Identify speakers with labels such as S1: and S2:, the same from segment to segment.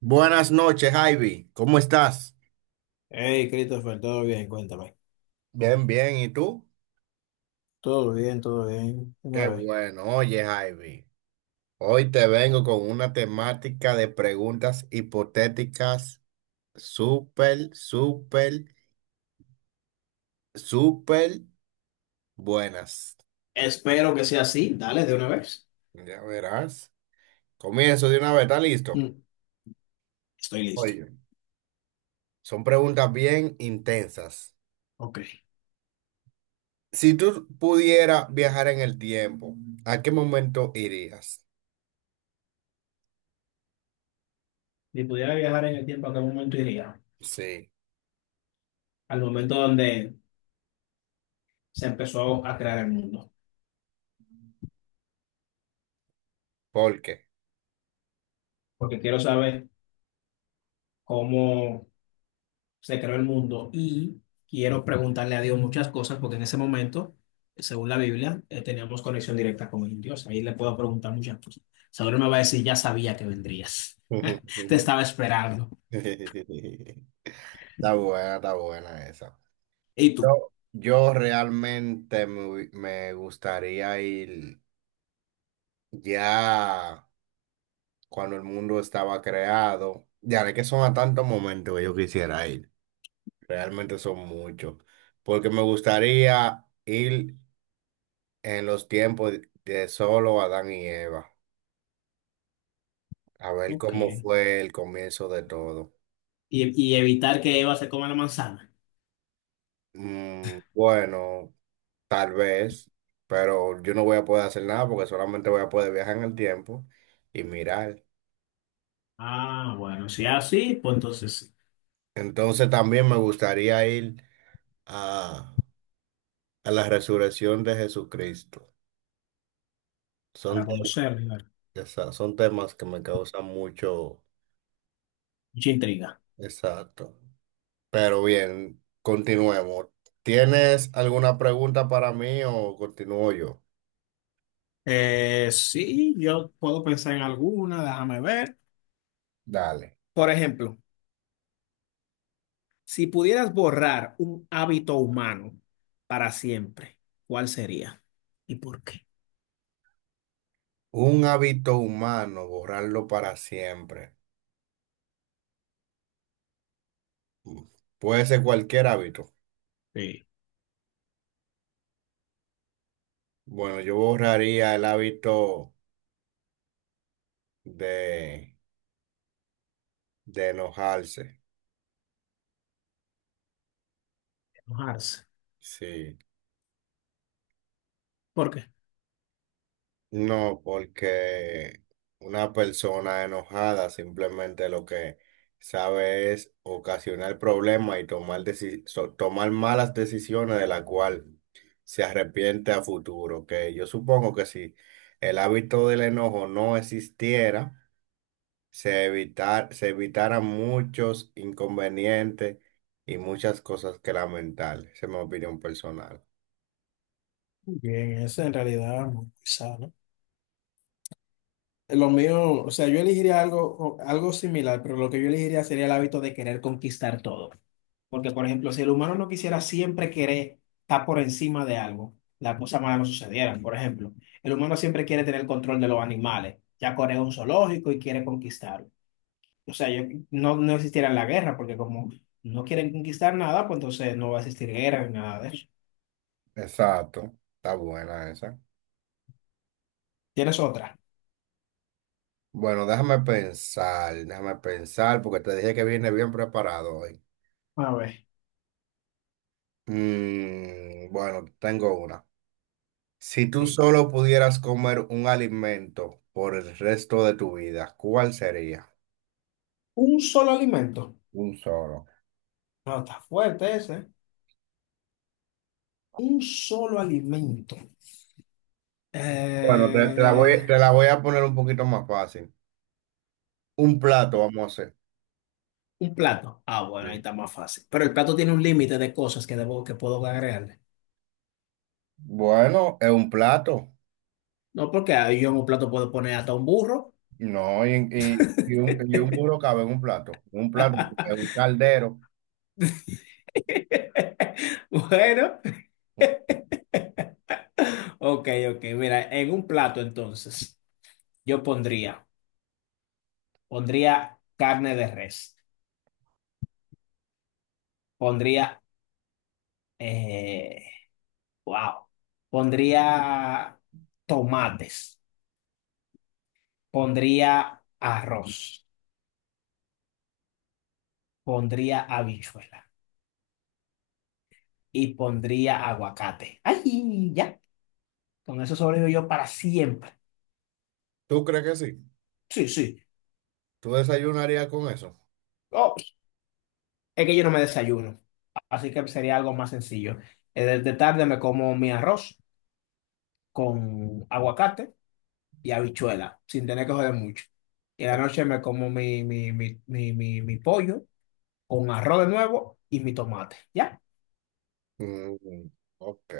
S1: Buenas noches, Ivy. ¿Cómo estás?
S2: Hey, Christopher, todo bien, cuéntame.
S1: Bien, bien. ¿Y tú?
S2: Todo bien, todo bien. Dime
S1: Qué
S2: a ver.
S1: bueno. Oye, Ivy, hoy te vengo con una temática de preguntas hipotéticas súper, súper, súper buenas.
S2: Espero que sea así. Dale, de una vez.
S1: Ya verás. Comienzo de una vez. ¿Está listo?
S2: Mm, estoy listo.
S1: Oye. Son preguntas bien intensas.
S2: Ok.
S1: Si tú pudieras viajar en el tiempo, ¿a qué momento irías?
S2: Si pudiera viajar en el tiempo, ¿a qué momento iría?
S1: Sí.
S2: Al momento donde se empezó a crear el mundo.
S1: ¿Por qué?
S2: Porque quiero saber cómo se creó el mundo y quiero preguntarle a Dios muchas cosas porque en ese momento, según la Biblia, teníamos conexión directa con el Dios. Ahí le puedo preguntar muchas cosas. Seguro me va a decir, ya sabía que vendrías. Te estaba esperando.
S1: Está buena esa.
S2: ¿Y tú?
S1: Yo realmente me gustaría ir ya cuando el mundo estaba creado. Ya de que son a tantos momentos que yo quisiera ir. Realmente son muchos. Porque me gustaría ir en los tiempos de solo Adán y Eva. A ver
S2: Ok.
S1: cómo
S2: Y,
S1: fue el comienzo de todo.
S2: y evitar que Eva se coma la manzana.
S1: Mm, bueno. Tal vez, pero yo no voy a poder hacer nada porque solamente voy a poder viajar en el tiempo y mirar.
S2: Ah, bueno, si es así, pues entonces sí.
S1: Entonces también me gustaría ir a, a la resurrección de Jesucristo. Son
S2: Para
S1: temas,
S2: conocer, claro.
S1: son temas que me causan mucho
S2: Mucha intriga.
S1: exacto. Pero bien, continuemos. ¿Tienes alguna pregunta para mí o continúo yo?
S2: Sí, yo puedo pensar en alguna, déjame ver.
S1: Dale.
S2: Por ejemplo, si pudieras borrar un hábito humano para siempre, ¿cuál sería? ¿Y por qué?
S1: Un hábito humano, borrarlo para siempre. Mm. Puede ser cualquier hábito.
S2: Sí.
S1: Bueno, yo borraría el hábito de, de enojarse.
S2: Enojarse.
S1: Sí.
S2: ¿Por qué?
S1: No, porque una persona enojada simplemente lo que sabe es ocasionar problemas y tomar malas decisiones de la cual se arrepiente a futuro. Que yo supongo que si el hábito del enojo no existiera, se evitaran muchos inconvenientes y muchas cosas que lamentar. Esa es mi opinión personal.
S2: Muy bien, eso en realidad es muy sano. Lo mío, o sea, yo elegiría algo, algo similar, pero lo que yo elegiría sería el hábito de querer conquistar todo. Porque, por ejemplo, si el humano no quisiera siempre querer estar por encima de algo, las cosas malas no sucedieran. Por ejemplo, el humano siempre quiere tener control de los animales. Ya corre un zoológico y quiere conquistarlo. O sea, yo, no existiera la guerra, porque como no quieren conquistar nada, pues entonces no va a existir guerra ni nada de eso.
S1: Exacto, está buena esa.
S2: ¿Tienes otra?
S1: Bueno, déjame pensar, porque te dije que viene bien preparado hoy.
S2: A ver,
S1: Mm, bueno, tengo una. Si tú
S2: sí.
S1: solo pudieras comer un alimento por el resto de tu vida, ¿cuál sería?
S2: Un solo alimento.
S1: Un solo.
S2: No, está fuerte ese. Un solo alimento.
S1: Bueno,
S2: Eh,
S1: te la voy a poner un poquito más fácil. Un plato, vamos a hacer.
S2: Un plato. Ah, bueno, ahí está más fácil. Pero
S1: Sí.
S2: el plato tiene un límite de cosas que que puedo agregarle.
S1: Bueno, es un plato,
S2: No, porque ahí yo en un plato puedo poner hasta un burro.
S1: no, y un burro cabe en un plato, es un caldero.
S2: Bueno, ok, ok. Mira, en un plato entonces, yo pondría, pondría carne de res, pondría, eh, wow, pondría tomates, pondría arroz, pondría habichuela y pondría aguacate. ¡Ay, ya! Con eso sobrevivo yo para siempre.
S1: ¿Tú crees que sí?
S2: Sí, sí.
S1: ¿Tú desayunarías con eso?
S2: Oh, es que yo no me desayuno. Así que sería algo más sencillo. De tarde me como mi arroz con aguacate y habichuela, sin tener que joder mucho. Y en la noche me como mi pollo con arroz de nuevo y mi tomate. Ya,
S1: Mm, ok,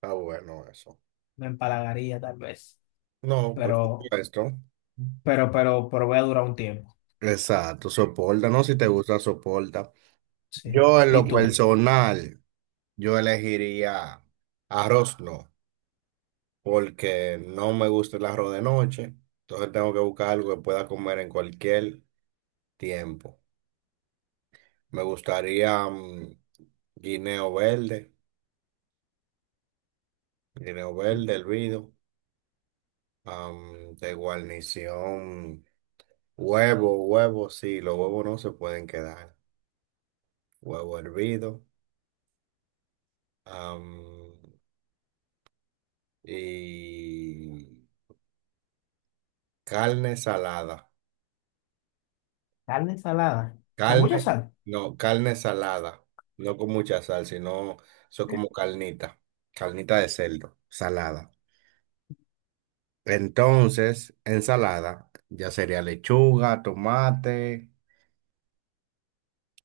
S1: está bueno eso.
S2: me empalagaría tal vez.
S1: No, por
S2: Pero,
S1: supuesto.
S2: pero voy a durar un tiempo.
S1: Exacto, soporta, ¿no? Si te gusta, soporta.
S2: Sí.
S1: Yo en
S2: ¿Y
S1: lo
S2: tú?
S1: personal, yo elegiría arroz, no, porque no me gusta el arroz de noche, entonces tengo que buscar algo que pueda comer en cualquier tiempo. Me gustaría guineo verde, guineo verde hervido, de guarnición, huevo, sí, los huevos no se pueden quedar. Huevo hervido, am, y carne salada.
S2: Carne salada. Con mucha
S1: Carne,
S2: sal.
S1: no, carne salada, no con mucha sal, sino eso como carnita, carnita de cerdo, salada. Entonces, ensalada, ya sería lechuga, tomate.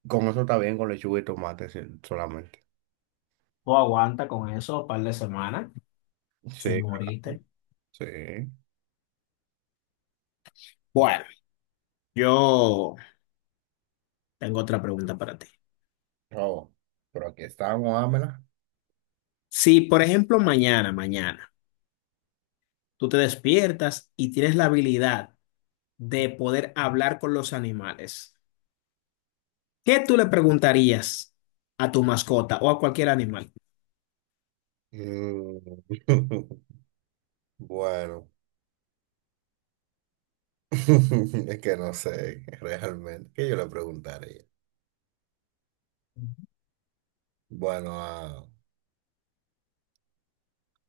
S1: Con eso está bien, con lechuga y tomate sí, solamente.
S2: Tú aguanta con eso un par de semanas sin
S1: Sí, claro.
S2: morirte.
S1: Sí.
S2: Bueno, yo tengo otra pregunta para ti.
S1: Oh, pero aquí estamos, Ámela.
S2: Si, por ejemplo, mañana, tú te despiertas y tienes la habilidad de poder hablar con los animales, ¿qué tú le preguntarías a tu mascota o a cualquier animal?
S1: Mm. Bueno, es que no sé realmente. ¿Qué yo le preguntaría? Bueno,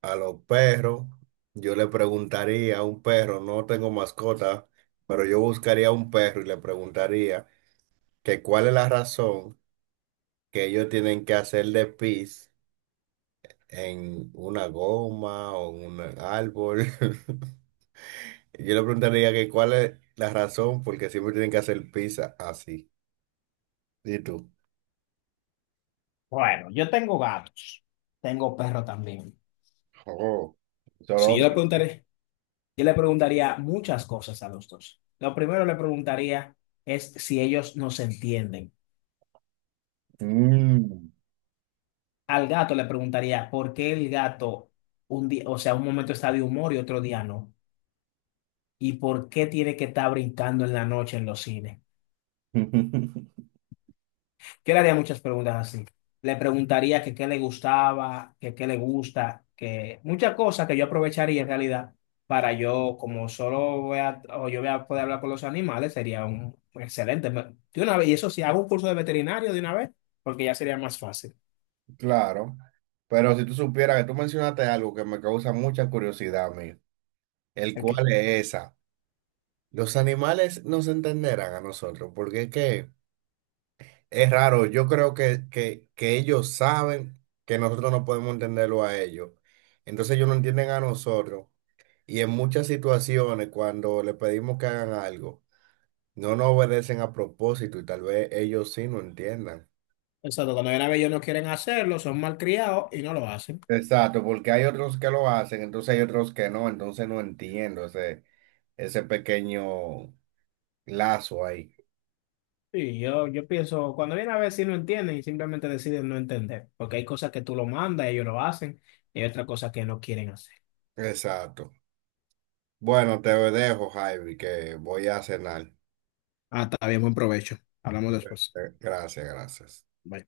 S1: a los perros, yo le preguntaría a un perro, no tengo mascota, pero yo buscaría a un perro y le preguntaría que cuál es la razón que ellos tienen que hacer de pis en una goma o en un árbol. Yo le preguntaría que cuál es la razón porque siempre tienen que hacer pis así. ¿Y tú?
S2: Bueno, yo tengo gatos, tengo perro también.
S1: Oh,
S2: Si
S1: solo.
S2: yo le preguntaré, yo le preguntaría muchas cosas a los dos. Lo primero le preguntaría es si ellos nos entienden.
S1: Mm.
S2: Al gato le preguntaría por qué el gato un día, o sea, un momento está de humor y otro día no. Y por qué tiene que estar brincando en la noche en los cines. Yo le haría muchas preguntas así. Le preguntaría que qué le gustaba, que qué le gusta, que muchas cosas que yo aprovecharía en realidad para yo, como solo voy a, o yo voy a poder hablar con los animales, sería un excelente. De una vez, y eso sí, hago un curso de veterinario de una vez, porque ya sería más fácil.
S1: Claro. Pero si tú supieras que tú mencionaste algo que me causa mucha curiosidad a mí, el
S2: ¿El qué?
S1: cual es esa. Los animales nos entenderán a nosotros porque es que es raro, yo creo que ellos saben que nosotros no podemos entenderlo a ellos. Entonces ellos no entienden a nosotros. Y en muchas situaciones, cuando le pedimos que hagan algo, no nos obedecen a propósito y tal vez ellos sí no entiendan.
S2: Exacto, cuando viene a ver ellos no quieren hacerlo, son malcriados y no lo hacen.
S1: Exacto, porque hay otros que lo hacen, entonces hay otros que no, entonces no entiendo ese pequeño lazo ahí.
S2: Sí, yo pienso, cuando viene a ver si no entienden y simplemente deciden no entender, porque hay cosas que tú lo mandas, ellos lo hacen, y hay otras cosas que no quieren hacer.
S1: Exacto. Bueno, te dejo, Javi, que voy a cenar.
S2: Ah, está bien, buen provecho. Hablamos después.
S1: Gracias, gracias.
S2: Bye.